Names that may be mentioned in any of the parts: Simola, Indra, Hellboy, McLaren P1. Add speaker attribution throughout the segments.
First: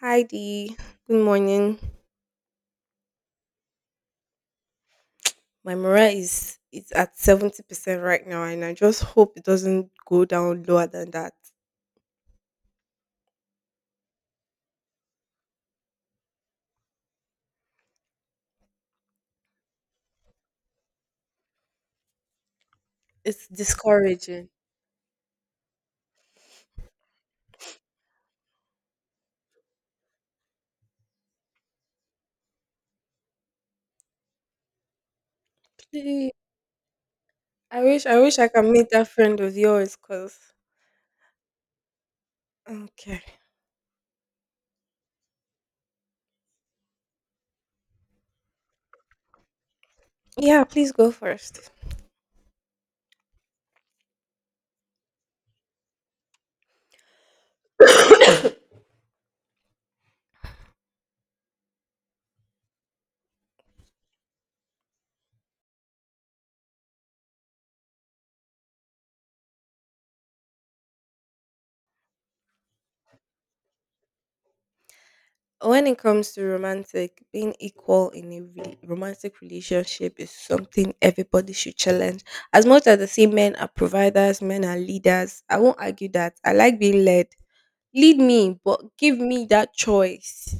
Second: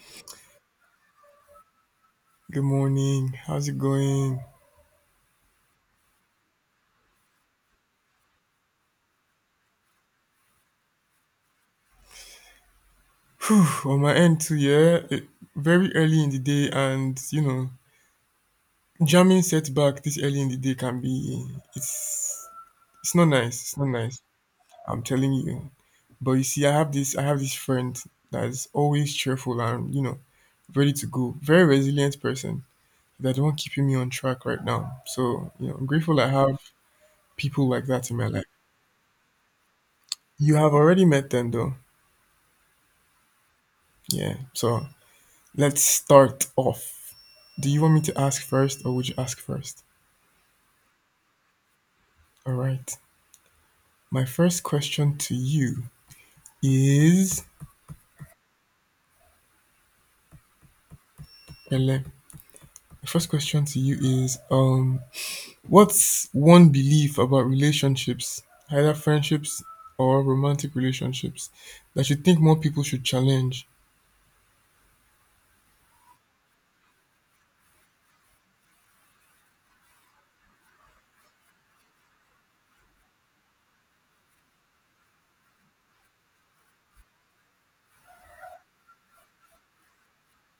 Speaker 1: Hi Dee, good morning.
Speaker 2: Good morning. How's it going?
Speaker 1: My morale is it's at 70% right now, and I just hope it doesn't go down lower than that.
Speaker 2: On my end too, yeah. Very early in the day, and you know, jamming setback this early in the day can be it's it's not
Speaker 1: It's
Speaker 2: nice. It's not nice.
Speaker 1: discouraging.
Speaker 2: I'm telling you. But you see, I have this friend that's always cheerful and you know ready to go. Very resilient person. That the one keeping me on track right now. So you know, I'm grateful I
Speaker 1: Please,
Speaker 2: have people
Speaker 1: I
Speaker 2: like
Speaker 1: wish
Speaker 2: that in
Speaker 1: I
Speaker 2: my
Speaker 1: wish
Speaker 2: life.
Speaker 1: I can meet that friend of yours, cause.
Speaker 2: You have already met them though.
Speaker 1: Okay.
Speaker 2: Yeah. So let's start off. Do you want me to ask first or would you ask first?
Speaker 1: Yeah, please go first.
Speaker 2: All right. My first question to you is Ele, my first question to you is what's one belief about relationships, either friendships or romantic relationships that you think more people should challenge?
Speaker 1: When it comes to romantic, being equal in a romantic relationship is something everybody should challenge. As much as the same men are providers, men are leaders, I won't argue that. I like being led. Lead me, but give me that choice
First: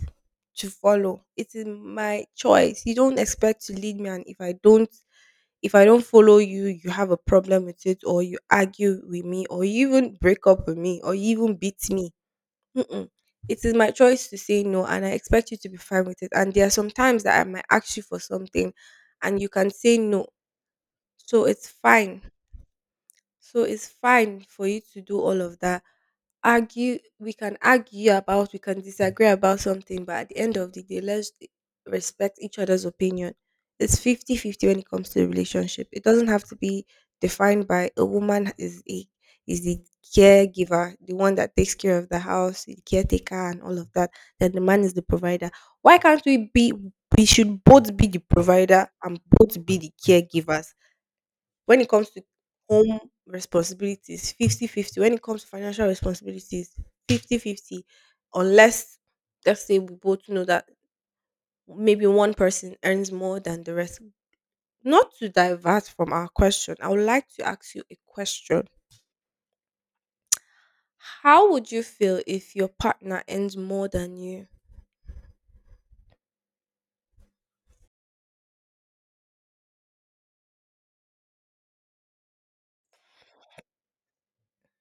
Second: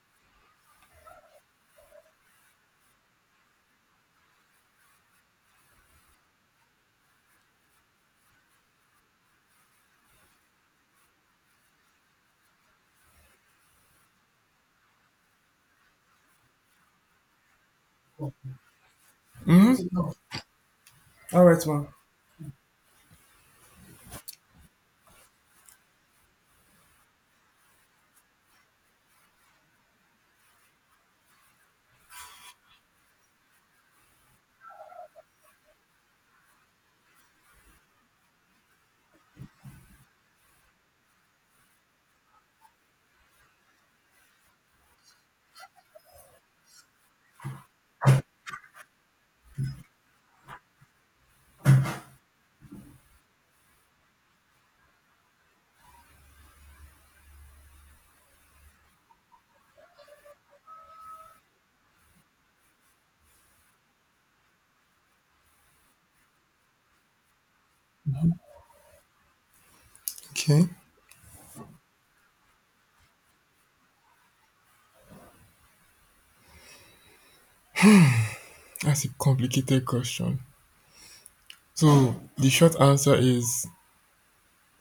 Speaker 1: to follow. It is my choice. You don't expect to lead me, and if I don't follow you, you have a problem with it, or you argue with me, or you even break up with me, or you even beat me. Mm-mm. It is my choice to say no, and I expect you to be fine with it. And there are some times that I might ask you for something and you can
Speaker 2: Hmm.
Speaker 1: say no.
Speaker 2: All
Speaker 1: So
Speaker 2: right,
Speaker 1: it's
Speaker 2: ma.
Speaker 1: fine. So it's fine for you to do all of that. Argue, we can argue about, we can disagree about something, but at the end of the day, let's respect each other's opinion. It's 50-50 when it comes to the relationship. It doesn't have to be defined by a woman is the caregiver, the one that takes care of the house, the caretaker, and all of that. Then the man is the provider. Why can't we be? We should both be the provider and both be the caregivers when it comes to home responsibilities, 50-50. When it comes to financial responsibilities, 50-50. Unless let's say we both know that maybe one person earns more than the rest. Not to divert from our question, I would like to ask you a question.
Speaker 2: Okay,
Speaker 1: How would you feel if your partner earns more than you?
Speaker 2: that's a complicated question. So the short answer is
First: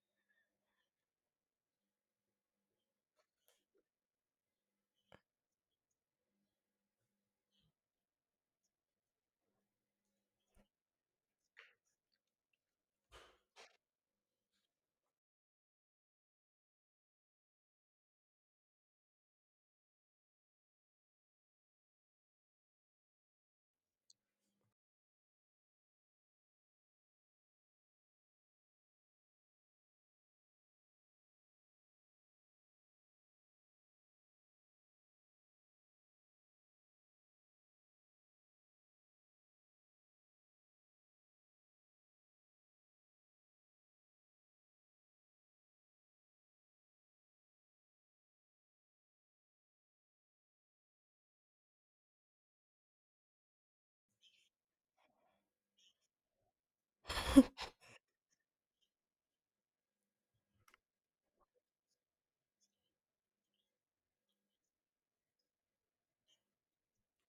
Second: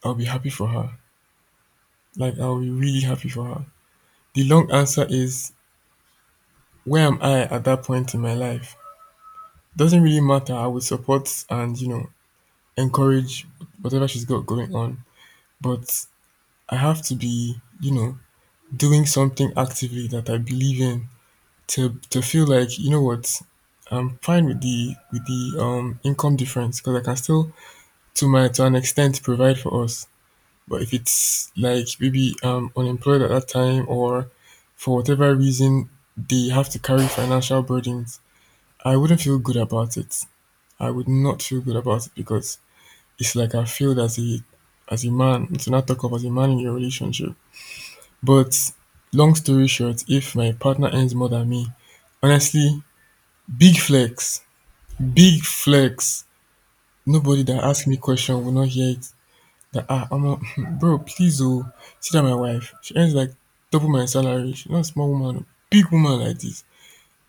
Speaker 2: I'll be happy for her. Like I'll be really happy for her. The long answer is, where am I at that point in my life? Doesn't really matter. I would support and, you know, encourage whatever she's got going on. But I have to be, you know, doing something actively that I believe in to feel like, you know what, I'm fine with the with the income difference because I can still, to an extent, provide for us. But if it's like maybe unemployed at that time or for whatever reason they have to carry financial burdens, I wouldn't feel good about it. I would not feel good about it because it's like I failed as a man, to not talk of as a man in your relationship. But long story short, if my partner earns more than me, honestly, big flex, big flex. Nobody that asks me question will not hear it. That ah, I'm a, bro, please oh, see that my wife. She earns like double my salary. She's not a small woman, big woman like this.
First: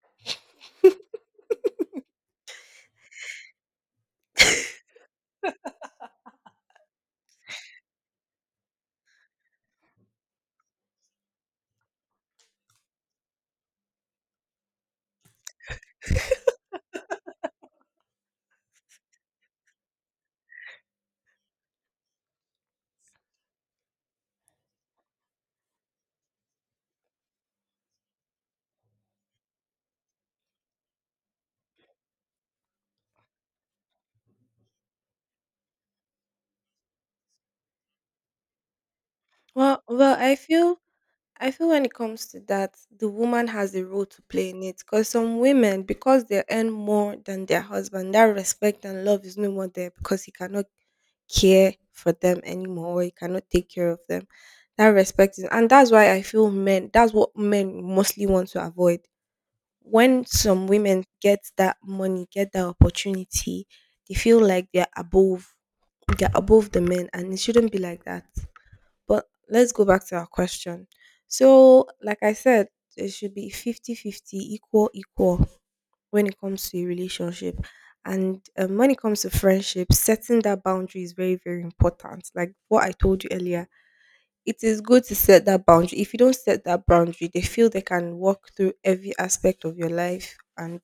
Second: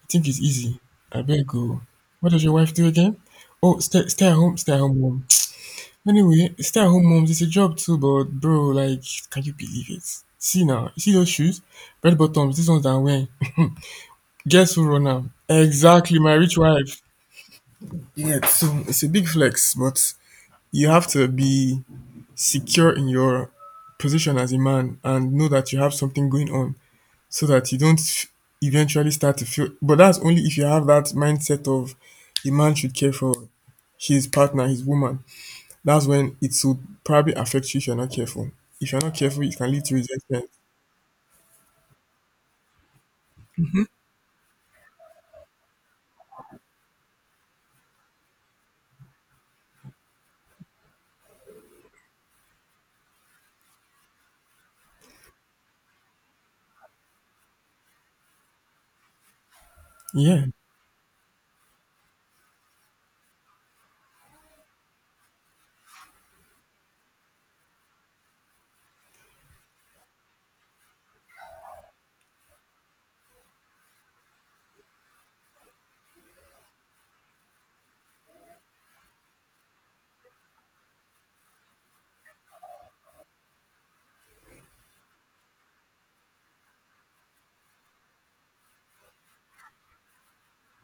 Speaker 2: Think it's easy. I beg go. What does your wife do again? Oh, stay at home mom. Anyway, stay at home moms, it's a job too, but bro, like, can you believe it? See now, you see those shoes? Red bottoms, these ones that I'm wearing. Guess who run them? Exactly, my rich wife. Yeah, so it's a big flex, but you have to be secure in your position as a man and know that you have something going on, so that you don't eventually start to feel. But that's only if you have that mindset of a man should care for his partner, his woman. That's when it will probably affect you if you're not careful. If you're not careful, it can
Speaker 1: Well,
Speaker 2: lead to
Speaker 1: well, I
Speaker 2: resentment.
Speaker 1: feel I feel when it comes to that, the woman has a role to play in it, because some women, because they earn more than their husband, that respect and love is no more there because he cannot care for them anymore or he cannot take care of them. That respect is, and that's why I feel men, that's what men mostly want to avoid. When
Speaker 2: Yeah,
Speaker 1: some women get that money, get that opportunity, they feel like they're above the men, and it shouldn't be like that. But let's go back to our question. So, like I said, it should be 50-50, equal, equal when it comes to a relationship. And when it comes to friendship, setting that boundary is very, very important. Like what I told you earlier, it is good to set that boundary. If you don't set that boundary, they feel they can walk through every aspect of your life, and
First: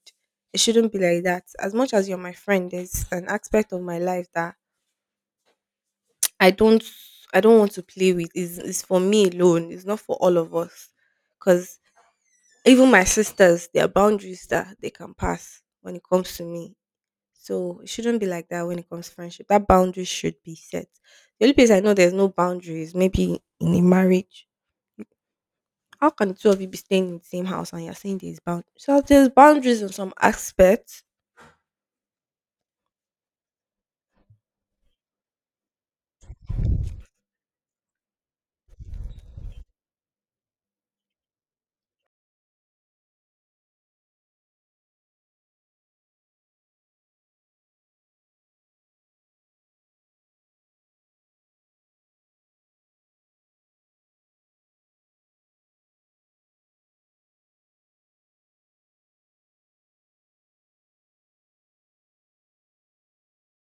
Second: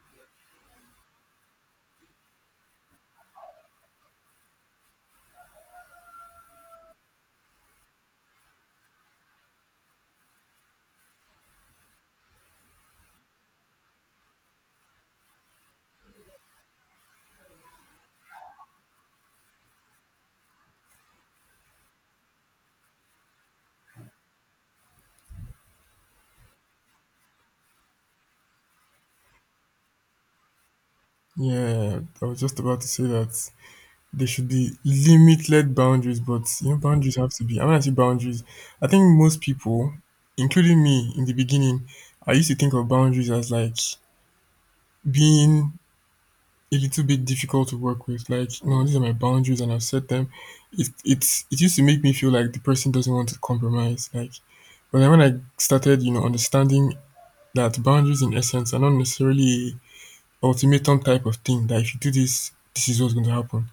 Speaker 1: it shouldn't be like that. As much as you're my friend, there's an aspect of my life that I don't I don't want to play with. It's for me alone. It's not for all of us. Because even my sisters, there are boundaries that they can pass when it comes to me. So it shouldn't be like that when it comes to friendship. That boundary should be set. The only place I know there's no boundaries, maybe in a marriage. How can the two of you be staying in the same house and you're saying there's boundaries? So there's boundaries in some aspects.
Speaker 2: yeah. I was just about to say that there should be limited boundaries, but you know, boundaries have to be. I mean, I say boundaries. I think most people, including me in the beginning, I used to think of boundaries as like being a little bit difficult to work with. Like, no, these are my boundaries and I've set them. It used to make me feel like the person doesn't want to compromise. Like, but then when I started, you know, understanding that boundaries in essence are not necessarily a ultimatum type of thing. That if you do this, this is what's going to happen.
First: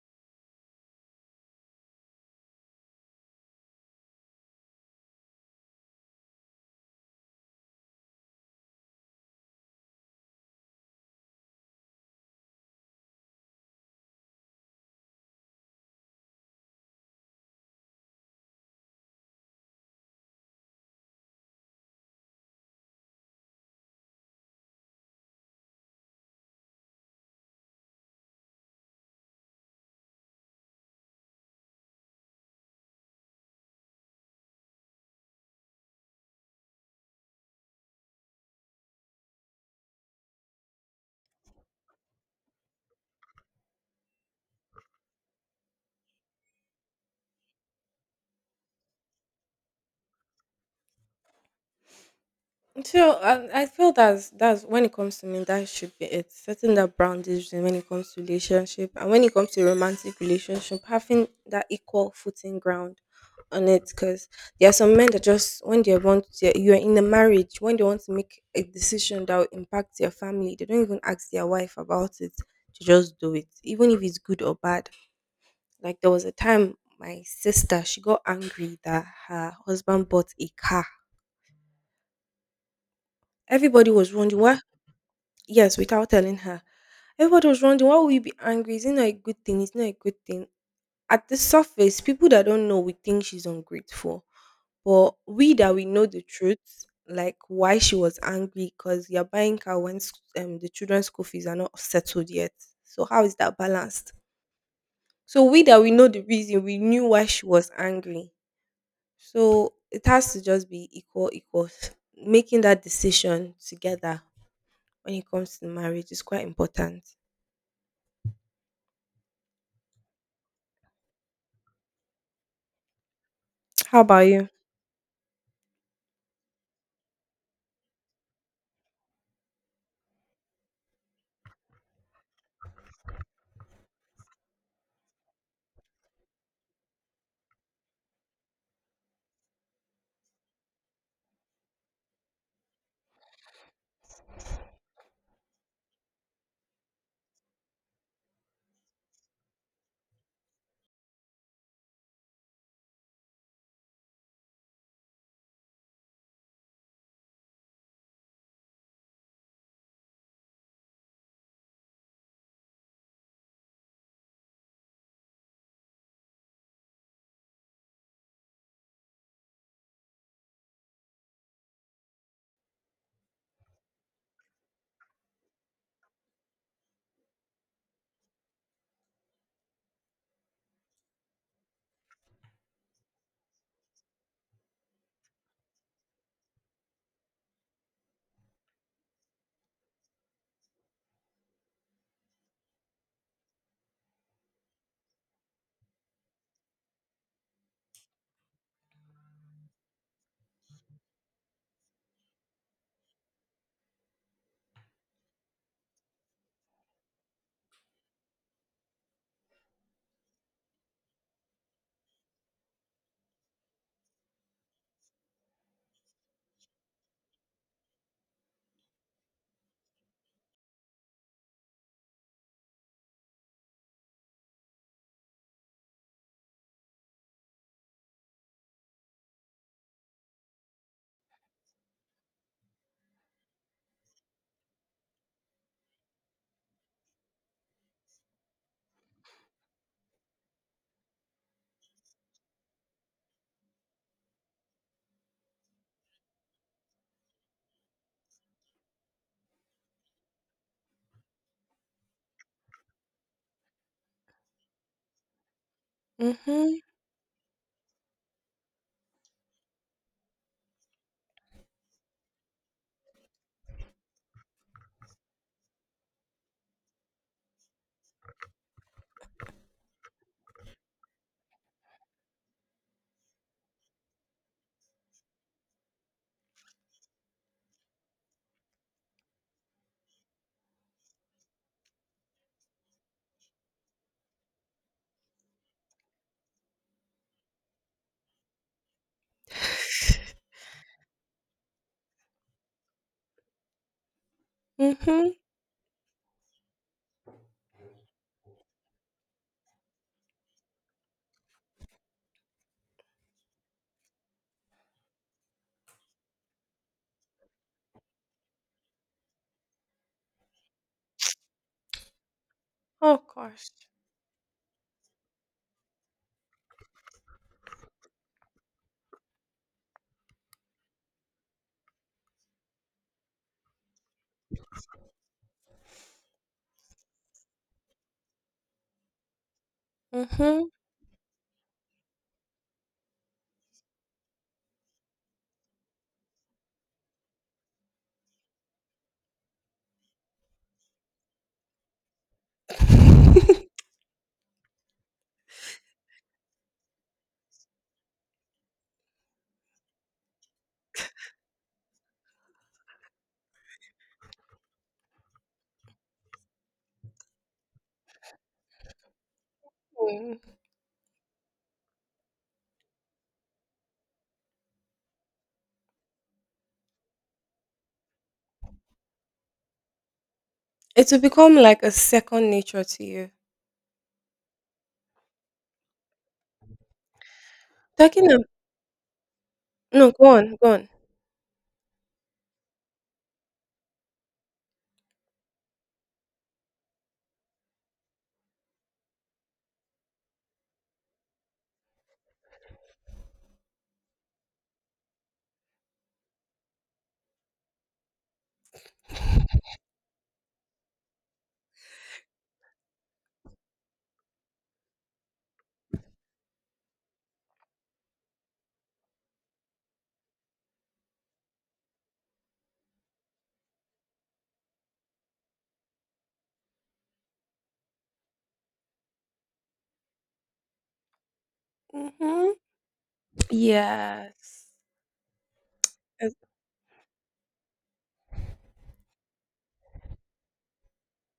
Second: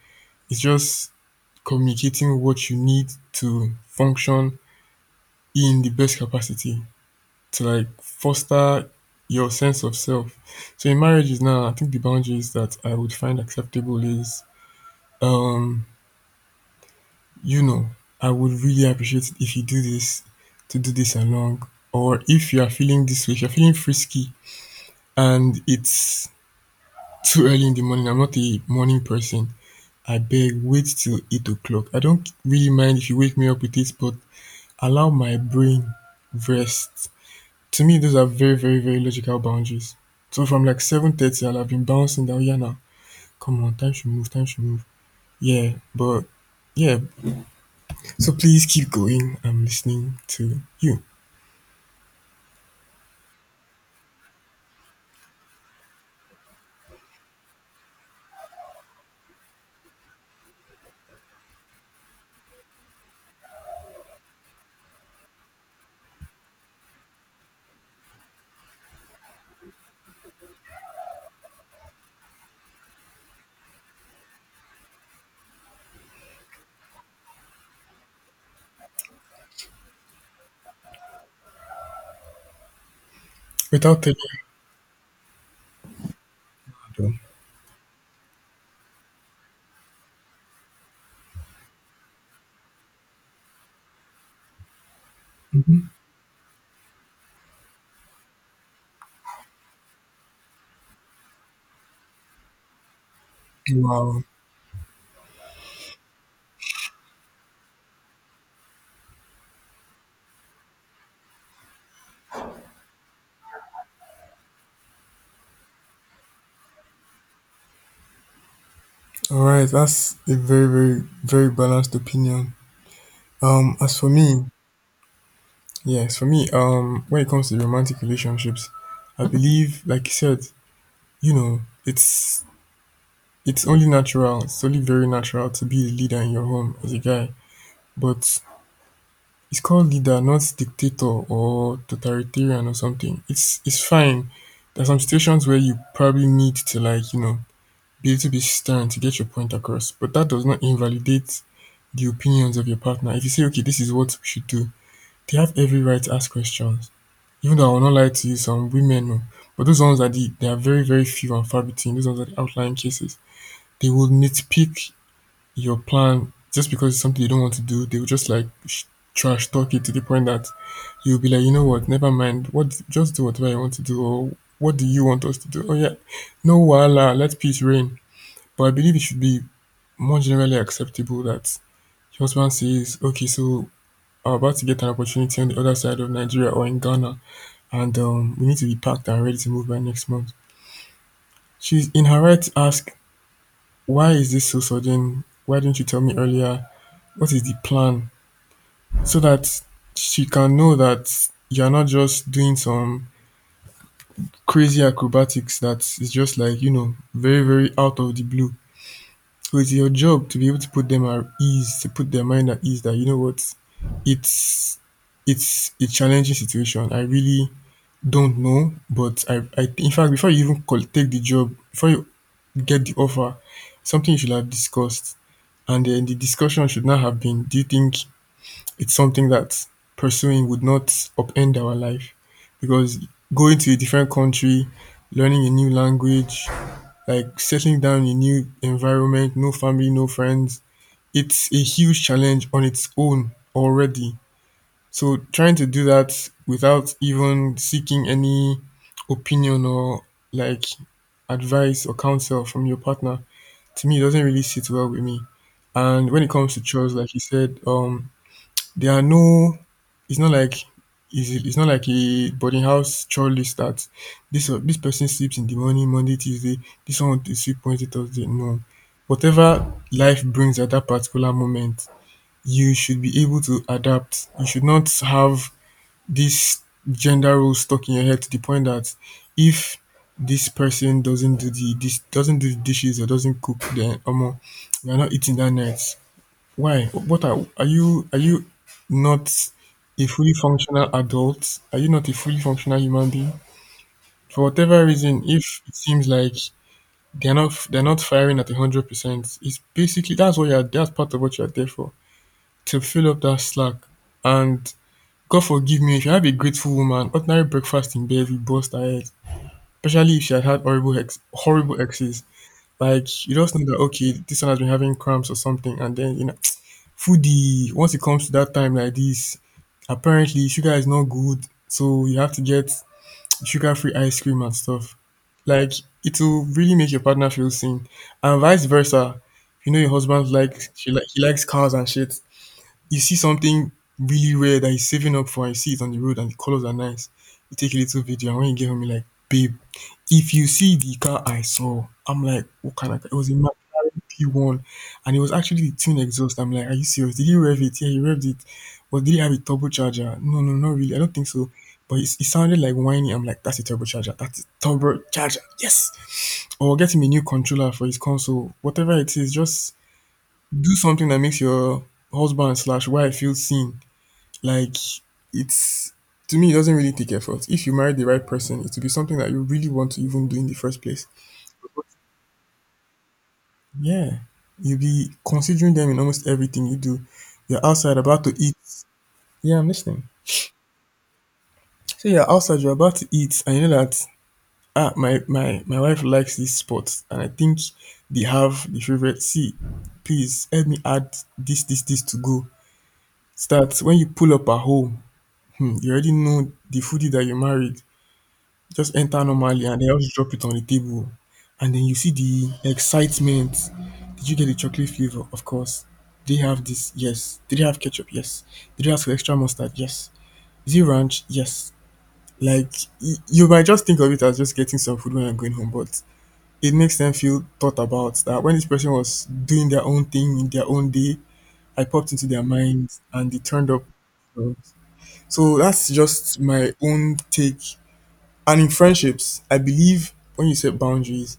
Speaker 2: It's just communicating what you need to function in the best capacity to like foster your sense of self. So in marriages now, I think the boundaries that I would find acceptable is, Um, you know, I would really appreciate it if you do this to do this along, or if you are feeling this way, if you're feeling frisky and it's too early in the morning. I'm not a morning person. I beg, wait till 8 o'clock. I don't really mind if you wake me up with it, but allow my brain rest. To me, those are very, very, very logical boundaries. So from like 7:30, I'll have been bouncing down. Yeah, now come on, time should move, time should move. Yeah, but yeah, So please keep going. I'm listening to you.
Speaker 1: So I feel that's when it comes to me, that should be it, setting that boundaries. And when it comes to relationship, and when it comes to romantic relationship, having that equal footing ground on it, because there are some men that, just when they want to, you're in a marriage, when they want to make a decision that will impact their family, they don't even ask their wife about it, to just do it even if it's good or bad. Like, there was a time my sister, she got angry that her husband bought a car. Everybody
Speaker 2: Without
Speaker 1: was
Speaker 2: telling
Speaker 1: wondering why. Yes, without telling her.
Speaker 2: me. Though.
Speaker 1: Everybody was wondering, why would you be angry? Is it not a good thing? It's not a good thing. At the surface, people that don't know, we think she's ungrateful. But we that we
Speaker 2: Mhm.
Speaker 1: know the truth, like why she was angry, because you're buying car when the children's school fees are not settled yet. So how is that balanced?
Speaker 2: Wow.
Speaker 1: So we that we know the reason, we knew why she was angry. So it has to just be equal, equal. Making that decision together when it comes to marriage is quite important.
Speaker 2: All right, that's a very, very, very balanced opinion. As
Speaker 1: How
Speaker 2: for
Speaker 1: about
Speaker 2: me,
Speaker 1: you?
Speaker 2: yes, for me, when it comes to romantic relationships, I believe, like you said, you know, it's only natural, it's only very natural to be the leader in your home as a guy. But it's called leader, not dictator or totalitarian or something. It's fine. There's some situations where you probably need to like, you know, be a little bit stern to get your point across, but that does not invalidate the opinions of your partner. If you say, okay, this is what we should do, they have every right to ask questions. Even though I will not lie to you, some women, oh, but those ones are the, they are very, very few and far between. Those ones are the outlying cases. They will nitpick your plan just because it's something they don't want to do. They will just like trash talk it to the point that you'll be like, you know what, never mind. What, just do whatever you want to do, or what do you want us to do? Oh yeah, no, voila, let peace reign. But I believe it should be more generally acceptable that your husband says, okay, so I'm about to get an opportunity on the other side of Nigeria or in Ghana, and we need to be packed and ready to move by next month. She's in her right to ask, why is this so sudden? Why didn't you tell me earlier? What is the plan? So that she can know that you're not just doing some crazy acrobatics that is just like, you know, very, very out of the blue. So it's your job to be able to put them at ease, to put their mind at ease that you know what, it's it's a challenging situation. I really don't know, but I think in fact before you even call, take the job, before you get the offer, something you should have discussed, and then the discussion should not have been. Do you think it's something that pursuing would not upend our life? Because going to a different country, learning a new language, like settling down in a new environment, no family, no friends, it's a huge challenge on its own already. So trying to do that without even seeking any opinion or like advice or counsel from your partner, to me, it doesn't really sit well with me. And when it comes to
Speaker 1: Mhm,
Speaker 2: chores, like you said, there are no. It's not like it's not like a boarding house chore list that this person sleeps in the morning Monday Tuesday, this one will sleep Wednesday Thursday. No, whatever life brings at that particular moment, you should be able to adapt. You should not have this gender role stuck in your head to the point that if this person doesn't do the dishes or doesn't cook, then omo, you're not eating that night. Why, what are, are you not a fully functional adult? Are you not a fully functional human being? For whatever reason,
Speaker 1: mhm.
Speaker 2: if it seems like they're not firing at 100%, it's basically that's what you're that's part of what you're there for, to fill up that slack. And God forgive me, if you have a grateful woman, ordinary breakfast in bed will bust her head, especially if she had had horrible horrible exes. Like
Speaker 1: Oh
Speaker 2: you just know
Speaker 1: gosh.
Speaker 2: that okay, this one has been having cramps or something, and then you know, foodie. Once it comes to that time like this, apparently sugar is not good, so you have to get sugar-free ice cream and stuff. Like it will really make your partner feel seen, and vice versa. You know your husband likes,
Speaker 1: Mhm.
Speaker 2: she like he likes cars and shit, you see something really rare that you're saving up for and you see it on the road and the colors are nice, you take a little video and when you get home, you're like, babe, if you see the car I saw, I'm like, what kind of car? It was a McLaren P1, and it was actually the twin exhaust. I'm like, are you serious? Did you rev it? Yeah, you revved it. But did it have a turbocharger? No, no, not really. I don't think so. But it sounded like whiny. I'm like, that's a turbocharger. That's a turbocharger. Yes. Or get him a new controller for his console. Whatever it is, just
Speaker 1: Mm.
Speaker 2: do something that makes your husband/wife feel seen. Like it's to me, it doesn't really take effort. If you marry the right person, it will be something that you really want to even do in the first place.
Speaker 1: It will become like a second nature to you.
Speaker 2: Yeah, you'll be considering them in almost everything you do. You're outside about
Speaker 1: Talking
Speaker 2: to
Speaker 1: of,
Speaker 2: eat. Yeah, I'm listening.
Speaker 1: no, go on, go on.
Speaker 2: So you're outside, you're about to eat, and you know that my wife likes this spot, and I think they have the favorite. See, please help me add this to go. Start when you pull up at home. Hmm, you already know the foodie that you married. Just enter normally and then just drop it on the table. And then you see the excitement. Did you get the chocolate flavor? Of course. Did they have this? Yes. Did they have ketchup? Yes. Did they ask for extra mustard? Yes. Is it ranch? Yes. Like, you might just think of it as just getting some food when you're going home, but it makes them feel thought about that when this person was doing their own thing in their own day, I popped into their
Speaker 1: Mhm.
Speaker 2: mind and they turned up. So
Speaker 1: Yes.
Speaker 2: so that's
Speaker 1: As,
Speaker 2: just my own take. And in friendships, I believe when you set boundaries,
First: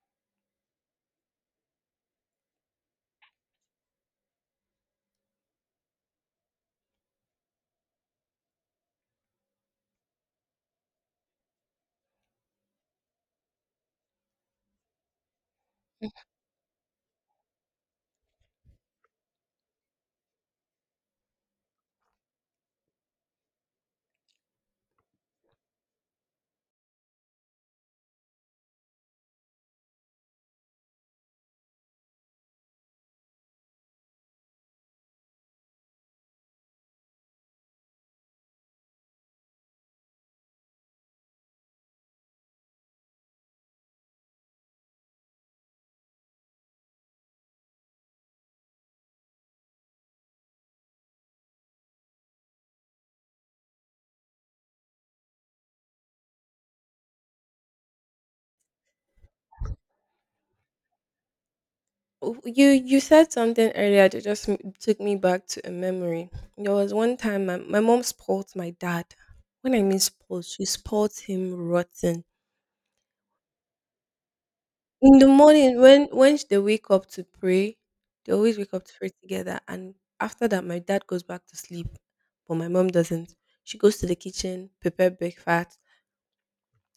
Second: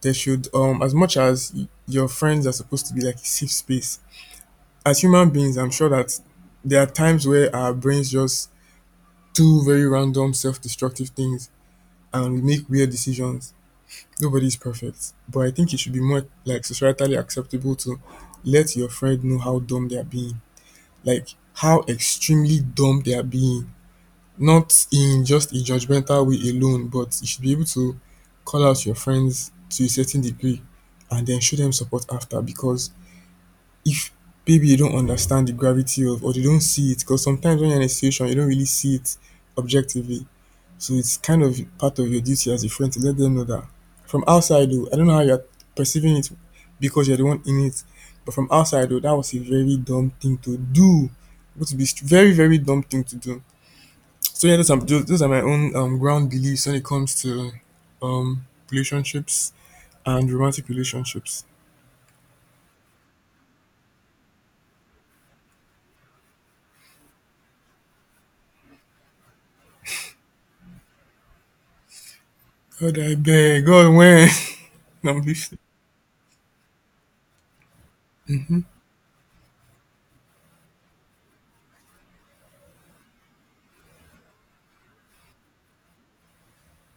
Speaker 2: there should, as much as your friends are supposed to be like a safe space, as human beings, I'm sure that there are times where our brains just do very random, self destructive things and we make weird decisions. Nobody's perfect. But I think it should be more like societally acceptable to let your friend know how dumb they are being, like how extremely dumb they are being, not in just a judgmental way alone, but you should be able to call out your friends to a certain degree and then show them support after, because if maybe you don't understand the gravity of, or they don't see it because sometimes when you're in a situation you don't really see it objectively, so it's kind of part of your duty as a friend to let them know that from outside, though, I don't know how you're perceiving it because you're the one in it. But from outside though, that was a very dumb thing to do. It would be very very dumb thing to do. So yeah, those are my own ground beliefs when it comes to relationships and romantic relationships.
Speaker 1: you said something earlier that just took me back to a memory. There was one time my mom spoiled my dad. When I mean spoiled, she spoiled him rotten.
Speaker 2: God, I beg. God, when no,
Speaker 1: In
Speaker 2: I'm
Speaker 1: the
Speaker 2: listening,
Speaker 1: morning, when they wake up to pray, they always wake up to pray together, and after that my dad goes back to sleep, but my mom doesn't. She goes to the kitchen, prepare breakfast,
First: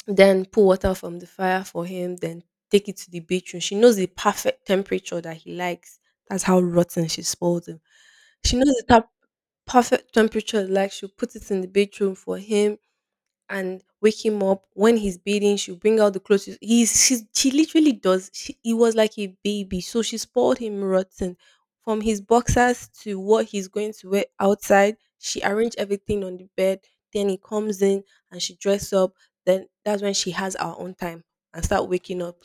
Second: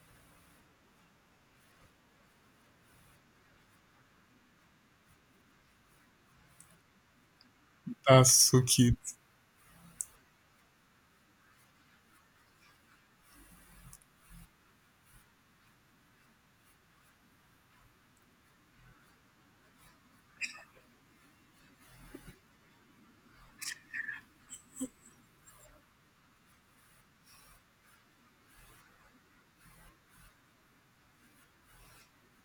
Speaker 1: then pull water from the fire for him, then take it to the bedroom. She knows the perfect temperature that he likes. That's how rotten she spoiled him.
Speaker 2: that's
Speaker 1: She
Speaker 2: so
Speaker 1: knows the
Speaker 2: cute.
Speaker 1: top perfect temperature, like, she'll put it in the bedroom for him and wake him up. When he's bathing, she'll bring out the clothes. He's she. she literally does. He was like a baby, so she spoiled him rotten. From his boxers to what he's going to wear outside, she arranged everything on the bed. Then he comes in and she dress up. Then that's when she has our own time and start waking up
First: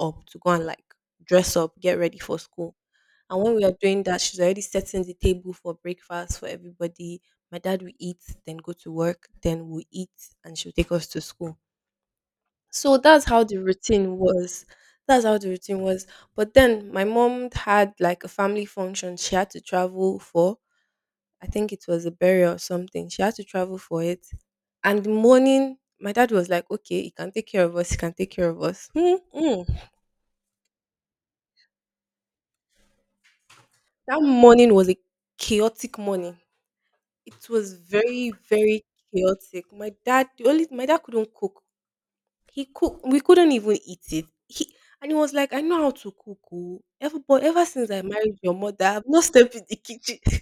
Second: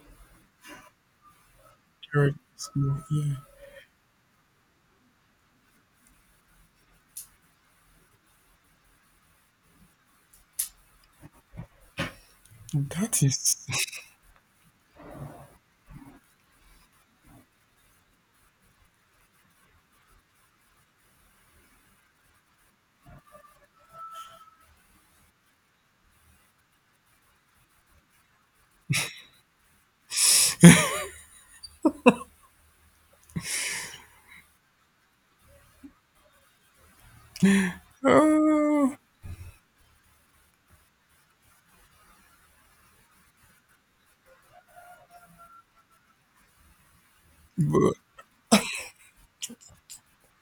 Speaker 1: up to go and, like, dress up, get ready for
Speaker 2: So,
Speaker 1: school.
Speaker 2: yeah,
Speaker 1: And when we are doing that, she's already setting the table for breakfast for everybody. My dad will eat, then go to work, then we'll eat, and she'll take us to school. So
Speaker 2: that
Speaker 1: that's how
Speaker 2: is.
Speaker 1: the routine was. That's how the routine was. But then my mom had like a family function she had to travel for. I think it was a burial or something. She had to travel for it. And the morning, my dad was like, okay, he can take care of us. He can take care of us. Mm-mm. That morning was a chaotic morning. It was very, very
Speaker 2: Oh,
Speaker 1: chaotic. My dad, the only my dad couldn't cook. He cook, we couldn't even eat it. He and he was like, "I know how to cook oh. Ever since
Speaker 2: but,
Speaker 1: I married your mother, I've not stepped in the kitchen."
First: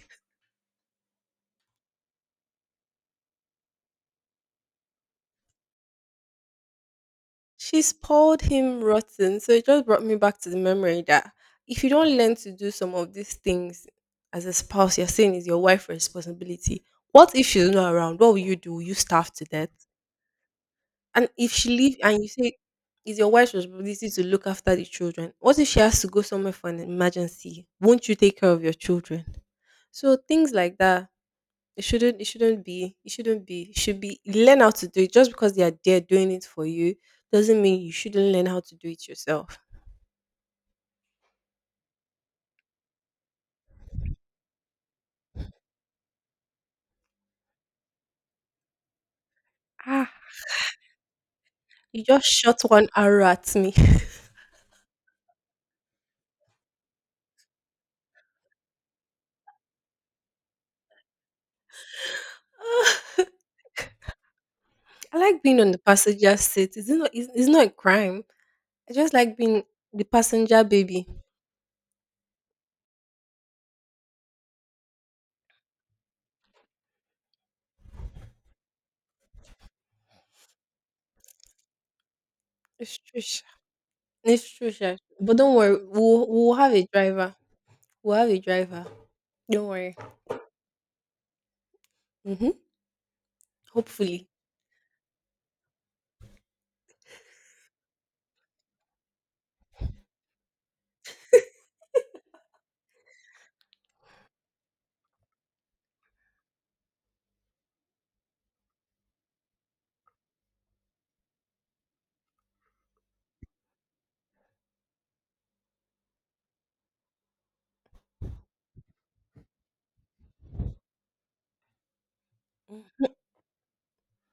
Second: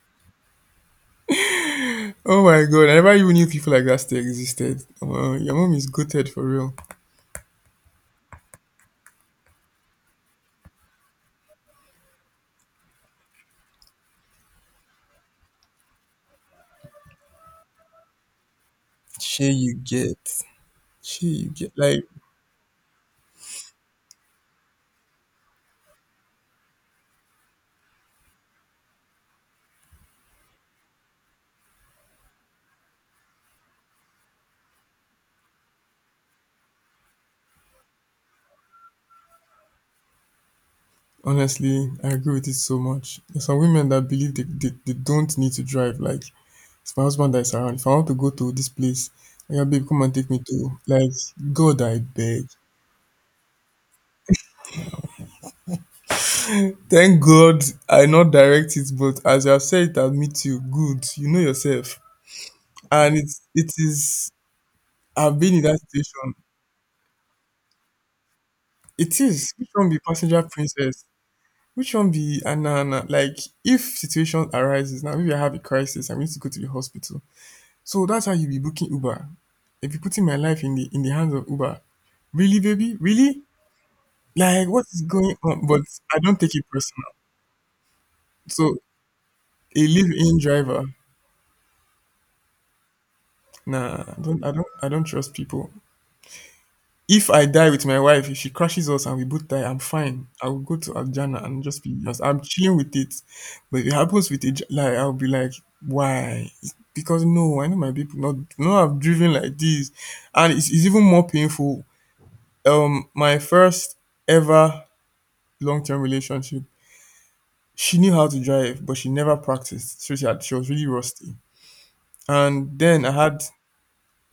Speaker 2: oh my God! I never even knew people like that still existed. Your mom is gutted for real.
Speaker 1: She spoiled him rotten. So it just brought me back to the memory that, if you don't learn to do some of these things as a spouse, you're saying is your wife's responsibility. What if she's not around? What will you do? Will you starve to
Speaker 2: Share
Speaker 1: death?
Speaker 2: you get.
Speaker 1: And
Speaker 2: Share you
Speaker 1: if she
Speaker 2: get.
Speaker 1: leave
Speaker 2: Like
Speaker 1: and you say it's your wife's responsibility to look after the children, what if she has to go somewhere for an emergency? Won't you take care of your children? So things like that, it shouldn't be it shouldn't be it should be learn how to do it. Just because they are there doing it for you doesn't mean you shouldn't learn how to do it yourself.
Speaker 2: honestly, I agree with it so much. There's some women that believe they don't need to drive. Like it's my husband that is around. If I want to go to this place, yeah, babe, come
Speaker 1: Ah,
Speaker 2: and take me to, like, God I
Speaker 1: you just
Speaker 2: beg.
Speaker 1: shot one arrow at me.
Speaker 2: Thank God I not direct it, but as you have said it, I'll meet you. Good. You know yourself. And it is.
Speaker 1: I
Speaker 2: I've
Speaker 1: like
Speaker 2: been
Speaker 1: being
Speaker 2: in
Speaker 1: on the
Speaker 2: that situation.
Speaker 1: passenger seat. It's not a crime. I just
Speaker 2: It
Speaker 1: like
Speaker 2: is.
Speaker 1: being
Speaker 2: Which one be
Speaker 1: the
Speaker 2: passenger
Speaker 1: passenger
Speaker 2: princess?
Speaker 1: baby.
Speaker 2: Which one be Anna Anna? Like if situation arises now, maybe I have a crisis, I need to go to the hospital. So that's how you be booking Uber. If you're putting my life in the hands of Uber, really, baby,
Speaker 1: It's true,
Speaker 2: really,
Speaker 1: sha. It's
Speaker 2: like,
Speaker 1: true,
Speaker 2: what
Speaker 1: sha.
Speaker 2: is
Speaker 1: But
Speaker 2: going
Speaker 1: don't
Speaker 2: on?
Speaker 1: worry,
Speaker 2: But I
Speaker 1: we'll
Speaker 2: don't
Speaker 1: we'll
Speaker 2: take it
Speaker 1: have a
Speaker 2: personal.
Speaker 1: driver. We'll have a
Speaker 2: So
Speaker 1: driver. Don't
Speaker 2: a
Speaker 1: worry.
Speaker 2: live-in driver,
Speaker 1: Mm-hmm.
Speaker 2: nah,
Speaker 1: Hopefully.
Speaker 2: I don't trust people. If I die with my wife, if she crashes us and we both die, I'm fine. I will go to Aljana and just be just I'm chilling with it. But if it happens with a like, I'll be like, why? Because no, I know my people not have driven like this, and it's even more painful. My first ever long-term relationship, she knew how to drive, but she never practiced, so she was really rusty. And
Speaker 1: Mm.
Speaker 2: then I had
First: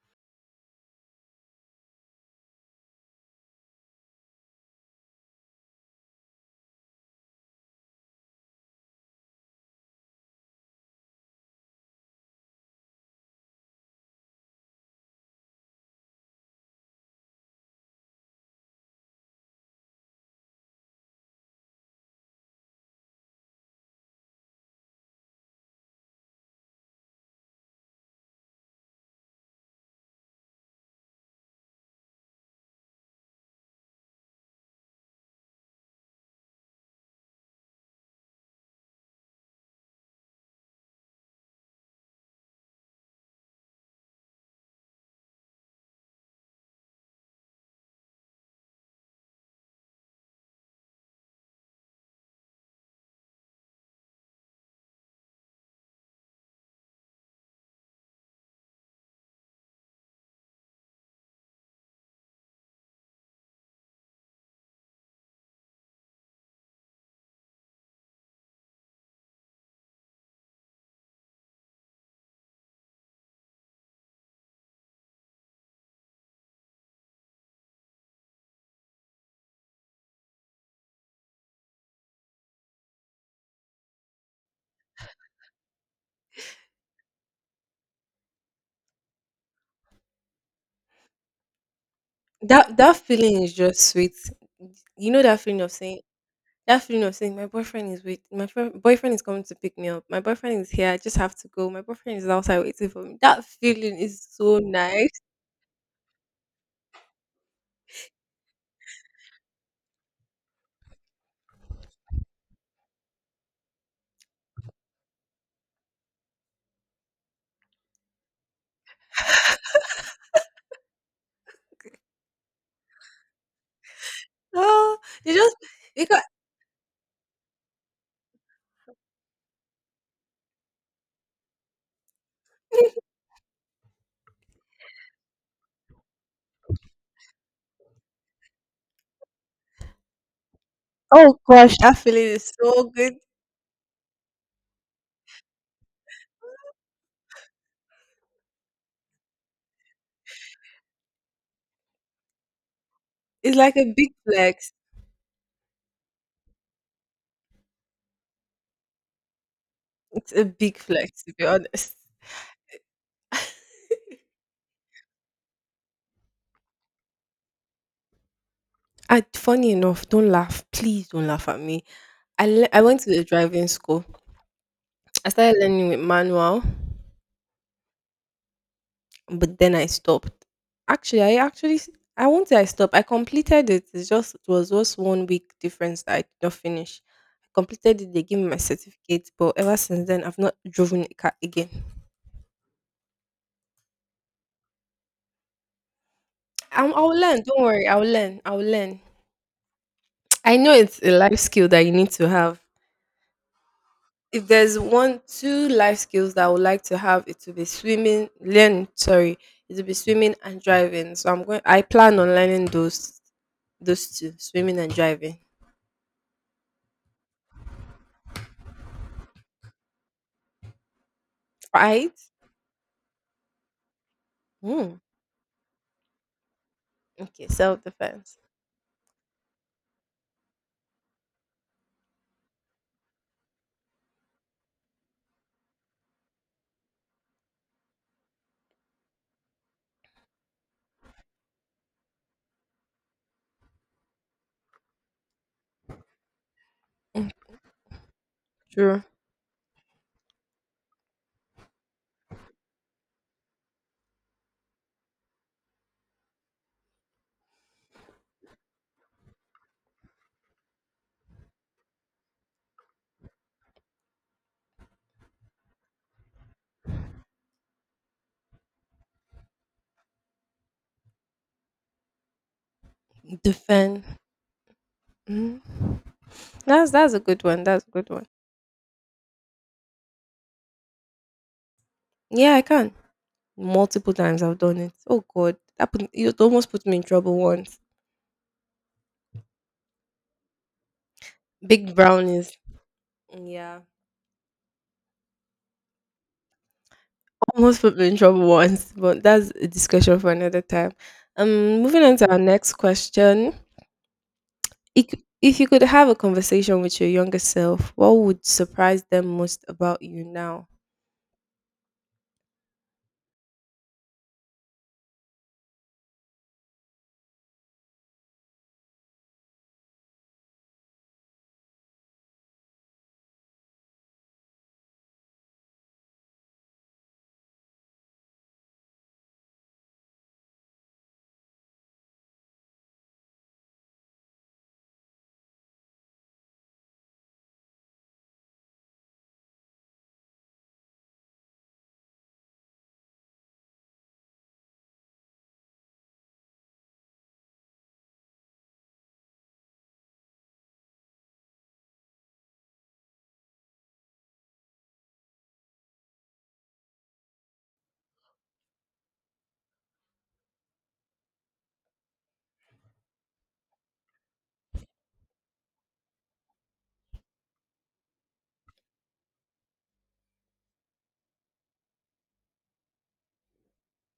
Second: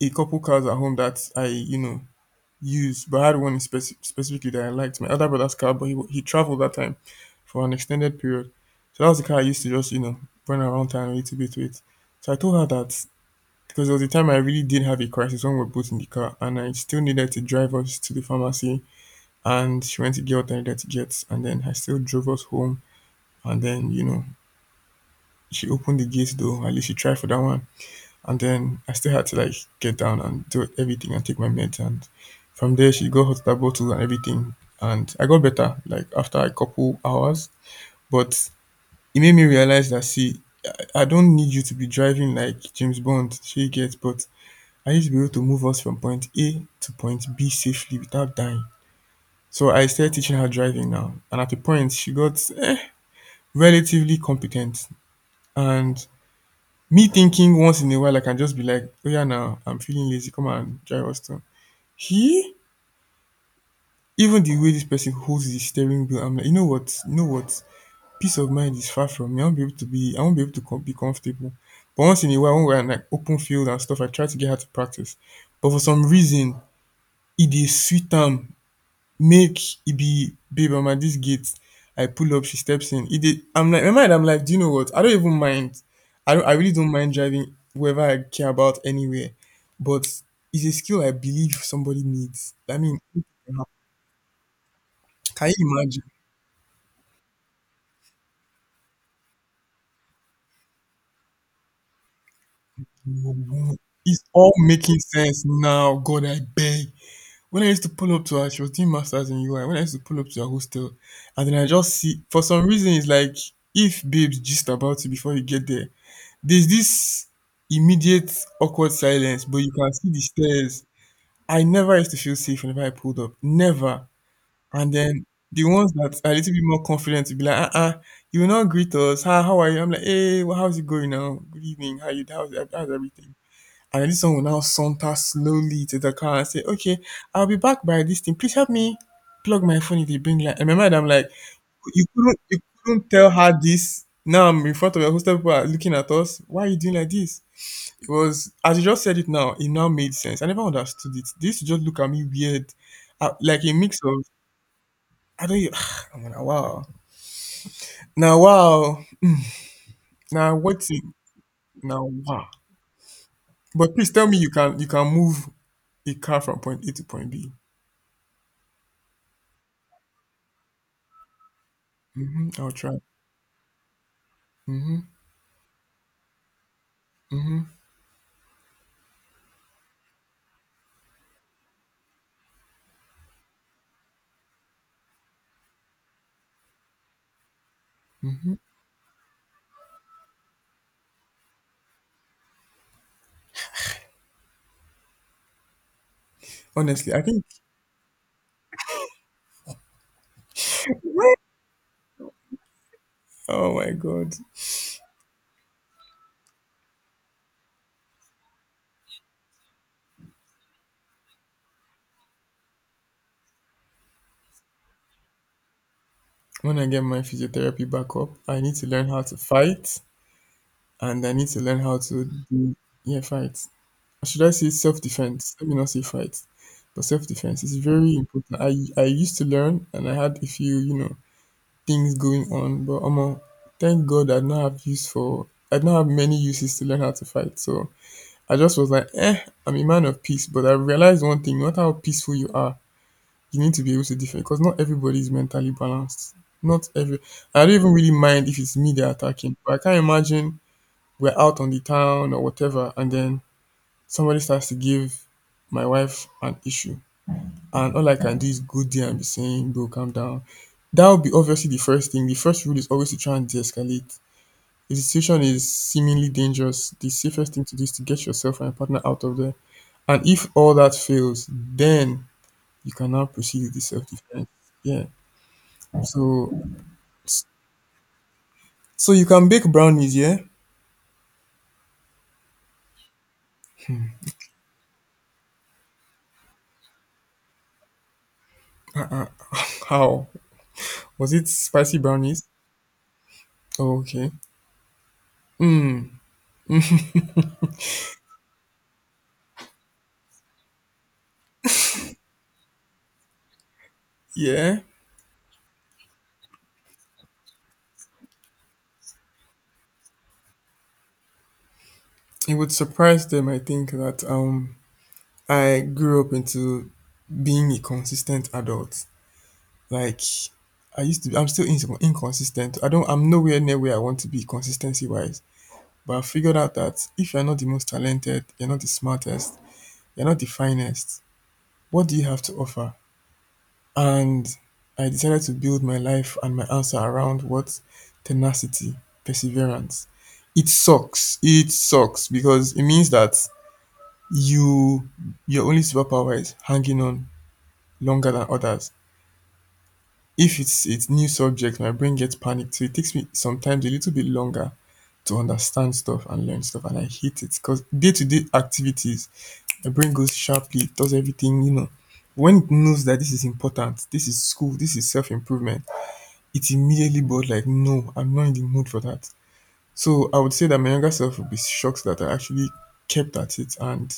Speaker 2: a couple cars at home that I, you know, used, but I had one specifically that I liked. My other brother's car, but he traveled that time for an extended period. So that was the car I used to just, you know, run around town a little bit with. So I told her that, because there was a time I really did have a crisis when we were both in the car and I still needed to drive us to the pharmacy, and she went to get what I needed to get, and then I still drove us home. And then, you know, she opened the gate though, at least she tried for that one. And then I still had to like get down and do everything and take my meds. And from there, she got hospital bottles and everything. And I got better like after a couple hours. But it made me realize that see, I don't need you to be driving like James Bond. She gets, but I need to be able to move us from point A to point B safely without dying. So I started teaching her driving now. And at a point, she got relatively competent. And me thinking once in a while, I can just be like, oh yeah, now I'm feeling lazy. Come on, drive us to. He, even the way this person holds the steering wheel, I'm like, you know what, peace of mind is far from me. I won't be able to be, I won't be able to be comfortable. But once in a while, when we're in like open field and stuff, I try to get her to practice. But for some reason, it is sweet time. Make it be, babe, I'm at this gate. I pull up, she steps in. It did, I'm like, in my mind, I'm like, do you know what? I don't even mind. I really don't mind driving wherever I care about anywhere. But it's a skill I believe somebody needs.
Speaker 1: That
Speaker 2: I
Speaker 1: that
Speaker 2: mean,
Speaker 1: feeling is just sweet. You know that
Speaker 2: can
Speaker 1: feeling of
Speaker 2: you
Speaker 1: saying,
Speaker 2: imagine?
Speaker 1: that feeling of saying, my boyfriend is, wait, my friend, boyfriend is coming to pick me up. My boyfriend is here. I just have to go. My boyfriend is outside waiting for me. That
Speaker 2: Owo.
Speaker 1: feeling is
Speaker 2: It's all
Speaker 1: so
Speaker 2: making
Speaker 1: nice.
Speaker 2: sense now. God, I beg. When I used to pull up to her, she was doing masters in UI. When I used to pull up to her hostel, and then I just see for some reason it's like if babes gist about you before you get there, there's this immediate awkward silence, but you can see the stairs. I never used to feel safe whenever I pulled up. Never. And
Speaker 1: Oh,
Speaker 2: then
Speaker 1: you just
Speaker 2: the ones that
Speaker 1: because
Speaker 2: are a little bit more confident will be like, uh-uh, you will not greet us. How are you? I'm like, hey, well, how's it going now? Good evening. How you how's everything? And then this one will now saunter slowly to the car and say, okay, I'll be back by this thing. Please help me plug my phone in the bring light. And my mind, I'm like,
Speaker 1: that feeling is
Speaker 2: you
Speaker 1: so
Speaker 2: couldn't
Speaker 1: good.
Speaker 2: tell her this. Now I'm in front of your hostel, people are looking at us. Why are you doing like this? It was as you just said it now made sense. I never understood it. This just look at me weird.
Speaker 1: It's
Speaker 2: Like a
Speaker 1: like a
Speaker 2: mix
Speaker 1: big
Speaker 2: of
Speaker 1: flex.
Speaker 2: I don't. I'm gonna wow. Now wow.
Speaker 1: It's a
Speaker 2: Now
Speaker 1: big
Speaker 2: what's it?
Speaker 1: flex, to be honest.
Speaker 2: Now wow. But please tell me you can move a car from point A to point B.
Speaker 1: I, funny enough, don't laugh. Please don't laugh at me.
Speaker 2: Hmm, I'll
Speaker 1: I
Speaker 2: try.
Speaker 1: went to a driving school.
Speaker 2: Hmm.
Speaker 1: I started learning with manual.
Speaker 2: Hmm.
Speaker 1: But then I stopped. Actually, I won't say I stopped. I completed it. It was just one week difference that I did not finish. I completed it. They gave me
Speaker 2: Hmm.
Speaker 1: my certificate, but ever since then I've not driven a car again. I'll
Speaker 2: Honestly, I
Speaker 1: learn.
Speaker 2: think.
Speaker 1: Don't worry. I'll learn. I'll learn. I know it's a life skill that you need to have.
Speaker 2: Oh my god.
Speaker 1: If there's one, two life skills that I would like to have, it will be swimming. Learn. Sorry, it will be swimming and driving. So I'm going. I plan on learning those two, swimming and driving.
Speaker 2: When I get my physiotherapy back up, I need to learn how to fight, and I need to learn how
Speaker 1: Right?
Speaker 2: to do, yeah, fight. Or should I say
Speaker 1: Mm.
Speaker 2: self defense? Let me not say fight, but self
Speaker 1: Okay,
Speaker 2: defense is
Speaker 1: self
Speaker 2: very
Speaker 1: defense.
Speaker 2: important. I used to learn, and I had a few, you know, things going on. But omo, thank God I now have use for, I now have many uses to learn how to fight. So I just was like, eh, I'm a man of peace. But I realized one thing: no matter how peaceful you are, you need to be able to defend because not everybody is mentally balanced. Not every. I don't even really mind if it's me
Speaker 1: True.
Speaker 2: they're attacking, but I can't imagine we're out on the town or whatever, and then somebody starts to give my wife an issue, and all I can do is go there and be saying, "Bro, calm down." That would be obviously the first thing. The first rule is always to try and de-escalate. If the situation is seemingly dangerous, the safest thing to do is to get yourself and your partner out of there. And if all that fails, then you can now proceed with the
Speaker 1: Defend.
Speaker 2: self-defense. Yeah.
Speaker 1: Mm.
Speaker 2: So,
Speaker 1: That's a good one. That's a good one.
Speaker 2: so you can bake brownies, yeah?
Speaker 1: Yeah, I can. Multiple times I've done it. Oh God, it almost put me in trouble once.
Speaker 2: Uh-uh. How? Was it
Speaker 1: Big
Speaker 2: spicy brownies?
Speaker 1: brownies. Yeah,
Speaker 2: Oh, okay.
Speaker 1: almost put me in trouble once, but that's a discussion for another time. Moving on to our next question.
Speaker 2: Yeah,
Speaker 1: If if you could have a conversation with your younger self, what would surprise them most about you now?
Speaker 2: it would surprise them. I think that I grew up into being a consistent adult. Like I used to, be, I'm still inconsistent. I don't, I'm nowhere near where I want to be consistency wise. But I figured out that if you're not the most talented, you're not the smartest, you're not the finest, what do you have to offer? And I decided to build my life and my answer around what tenacity, perseverance. It sucks. It sucks because it means that you your only superpower is hanging on longer than others. If its a new subject my brain gets panicked, so it takes me sometimes a little bit longer to understand stuff and learn stuff, and I hate it cuz day-to-day activities my brain goes sharply, it does everything you know. When it knows that this is important, this is school, this is self improvement, it immediately but like no, I'm not in the mood for that. So I would say that my younger self would be shocked that I actually kept at it and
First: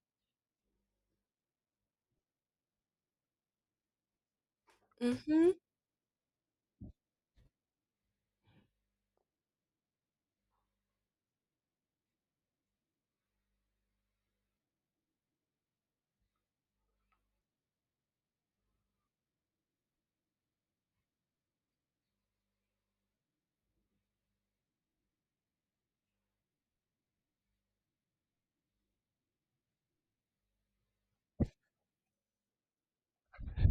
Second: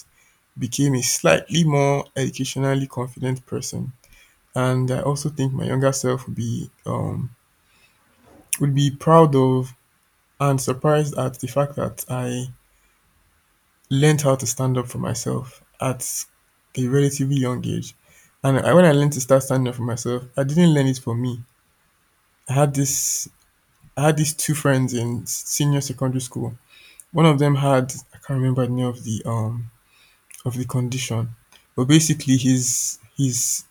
Speaker 2: became a slightly more educationally confident person. And I also
Speaker 1: Mm-hmm.
Speaker 2: think my younger self would be proud of and surprised at the fact that I learned how to stand up for myself at a relatively young age. And I, when I learned to start standing up for myself, I didn't learn it for me. I had this, I had these two friends in senior secondary school. One of them had, I can't remember the name of the condition, but basically his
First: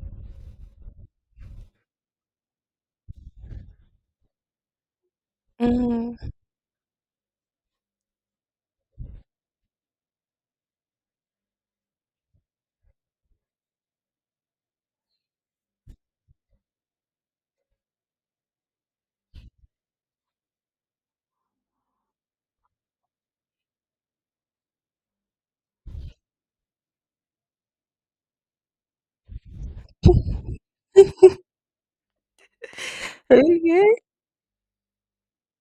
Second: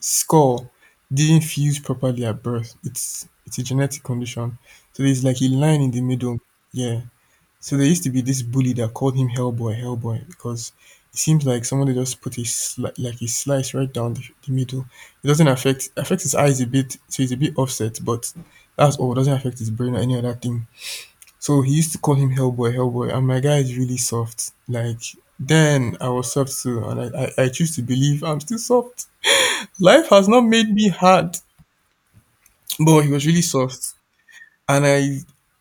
Speaker 2: skull didn't fuse properly at birth. It's a genetic condition, so there's like a line in the
Speaker 1: Mm.
Speaker 2: middle. Yeah. So there used to be this bully that called him Hellboy, Hellboy, because it seems like somebody just put a like a slice right down the middle. It doesn't affects his eyes a bit, so he's a bit offset, but that's all. It doesn't affect his brain or any other thing. So he used to call him Hellboy, Hellboy, and my guy is really soft. Like then I was soft too, and I choose to believe I'm still soft. Life has not made me hard, but he was really soft,
Speaker 1: Okay.
Speaker 2: and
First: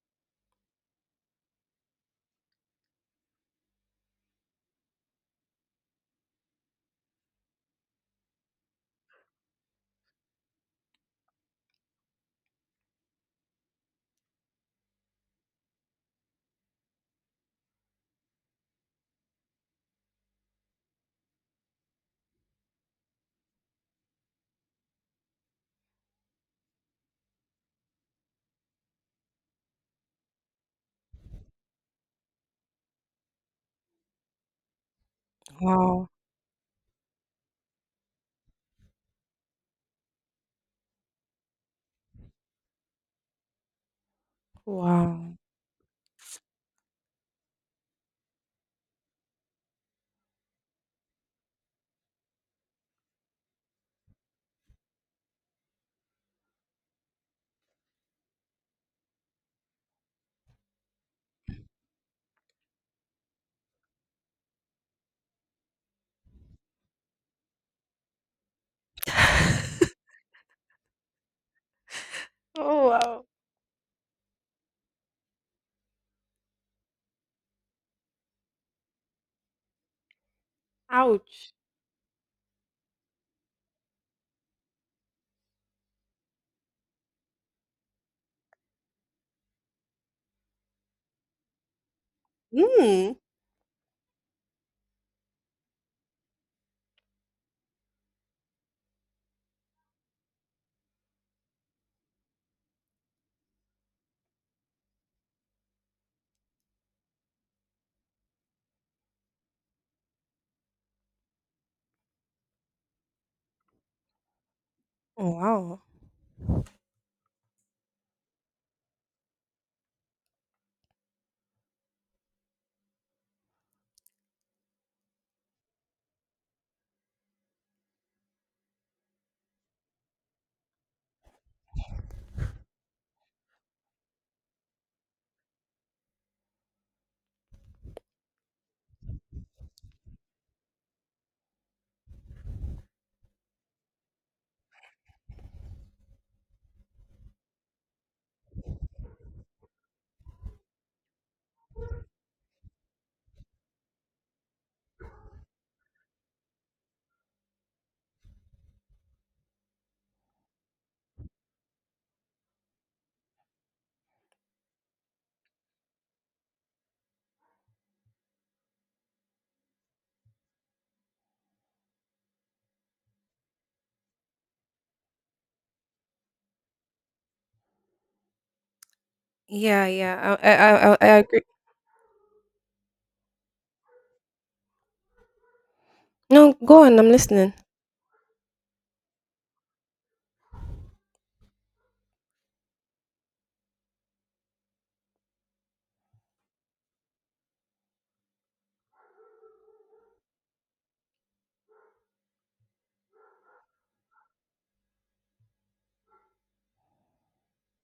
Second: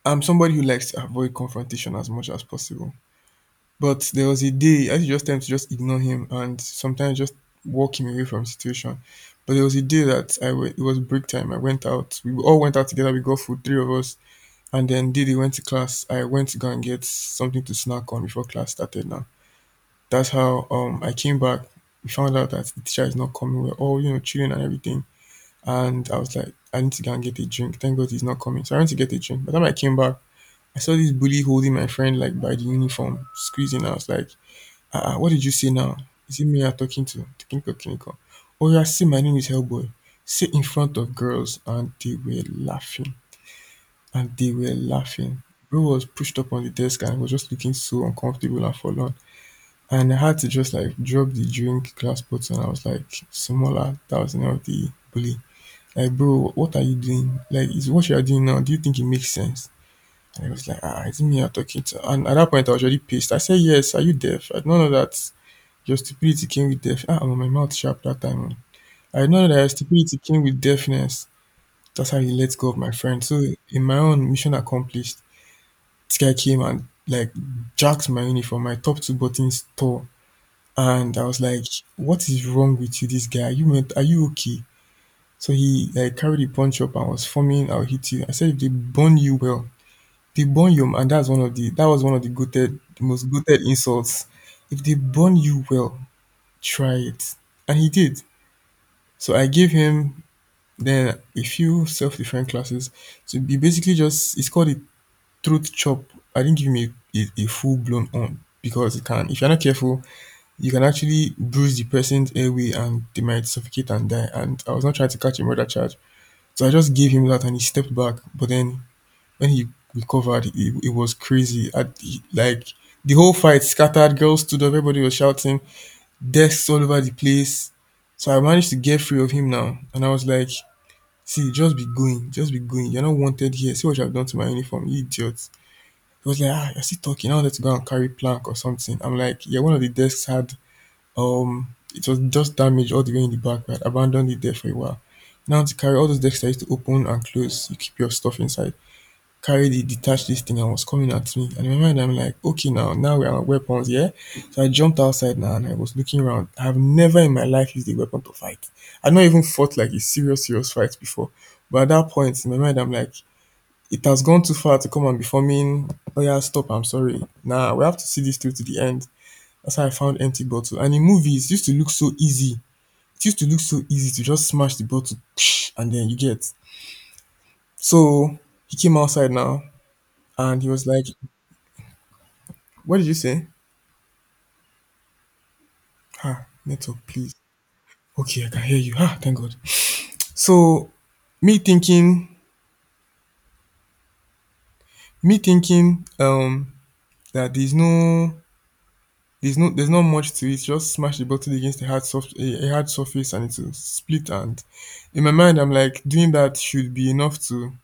Speaker 2: I'm somebody who likes to avoid confrontation as much as possible. But there was a day I just tend to just ignore him and sometimes just walk him away from the situation. But there was a day that it was break time. I went out. We all went out together. We got food, three of us. And then Didi went to class. I went to go and get something to snack on before class started. Now that's how I came back. We found out that the teacher is not coming. We're all you know chilling and everything. And I was like, I need to go and get a drink. Thank God he's not coming. So I went to get a drink. By the time I came back, I saw this bully holding my friend like by the uniform, squeezing. I was like, "Ah, ah, what did you say now?
Speaker 1: Wow.
Speaker 2: Is it me you're talking to? Kinko Kinko. Oh, yeah, see, my name is Hellboy." Say in front of girls, and they were laughing. And they were
Speaker 1: Wow.
Speaker 2: laughing. Bro was pushed up on the desk and was just looking so uncomfortable and forlorn. And I had to just like drop the drink glass bottle. And I was like, "Simola," that was the name of the bully. "Like, bro, what are you doing? Like, is what you are doing now? Do you think it makes sense?" And I was like, "Ah, is it me you're talking to?" And at that point, I was already pissed. I said, "Yes, are you deaf? I don't know that your stupidity came with deaf." Ah, I'm on my mouth sharp that time. Oh. "I know that your stupidity came with deafness. That's how you let go of
Speaker 1: Oh
Speaker 2: my friend."
Speaker 1: wow.
Speaker 2: So in my own mission accomplished, this guy came and like jacked my uniform. My top two buttons tore, and I was
Speaker 1: Ouch.
Speaker 2: like, "What is wrong with you, this guy? Are you meant? Are you okay?" So he like carried the punch up and was forming, "I'll hit you." I said, "If they burn you, well, they burn you." And that's one of the that was one of the goated, the
Speaker 1: Mm.
Speaker 2: most goated insults. If they burn you, well, try it. And he did. So I gave him then a few self defense classes. So he basically just it's called a throat chop. I didn't give him a full blown on because it can, if you're not careful, you can actually bruise the person's airway and they might suffocate and die. And I was not trying to
Speaker 1: Oh,
Speaker 2: catch a murder
Speaker 1: wow.
Speaker 2: charge. So I just gave him that and he stepped back. But then when he recovered, it was crazy. Like the whole fight scattered, girls stood up, everybody was shouting, desks all over the place. So I managed to get free of him now. And I was like, "See, just be going, just be going. You're not wanted here. See what you have done to my uniform, you idiot." He was like, "Ah, you're still talking." I wanted to go and carry plank or something. I'm like, yeah, one of the desks had, um, it was just damaged all the way in the back, but I abandoned it there for a while. Now to carry all those desks I used to open and close, you keep your stuff inside. Carried the detached this thing and was coming at me. And in my mind, I'm like, okay, now, now we are weapons, yeah? So I jumped outside now and I was looking around. I have never in my life used a weapon to fight. I've not even fought like a serious, serious fight before. But at that point, in my mind, I'm like, it has gone too far to come and be forming, "Oh yeah, stop, I'm sorry." Nah, we have to see this through to the end. That's how I found empty bottle. And in movies, it used to look so easy. It used to look so easy to just smash the bottle and then you get. So he came outside now
Speaker 1: Yeah, yeah. I, I,
Speaker 2: and he was
Speaker 1: I, I I
Speaker 2: like,
Speaker 1: agree.
Speaker 2: "What did you say? Ah,
Speaker 1: No, go on.
Speaker 2: network,
Speaker 1: I'm
Speaker 2: please.
Speaker 1: listening.
Speaker 2: Okay, I can hear you. Ah, thank God." So me thinking, me thinking, that there's no, there's not much to it. Just smash the bottle against a hard surface, and it'll split. And in my mind, I'm like, doing that should be enough to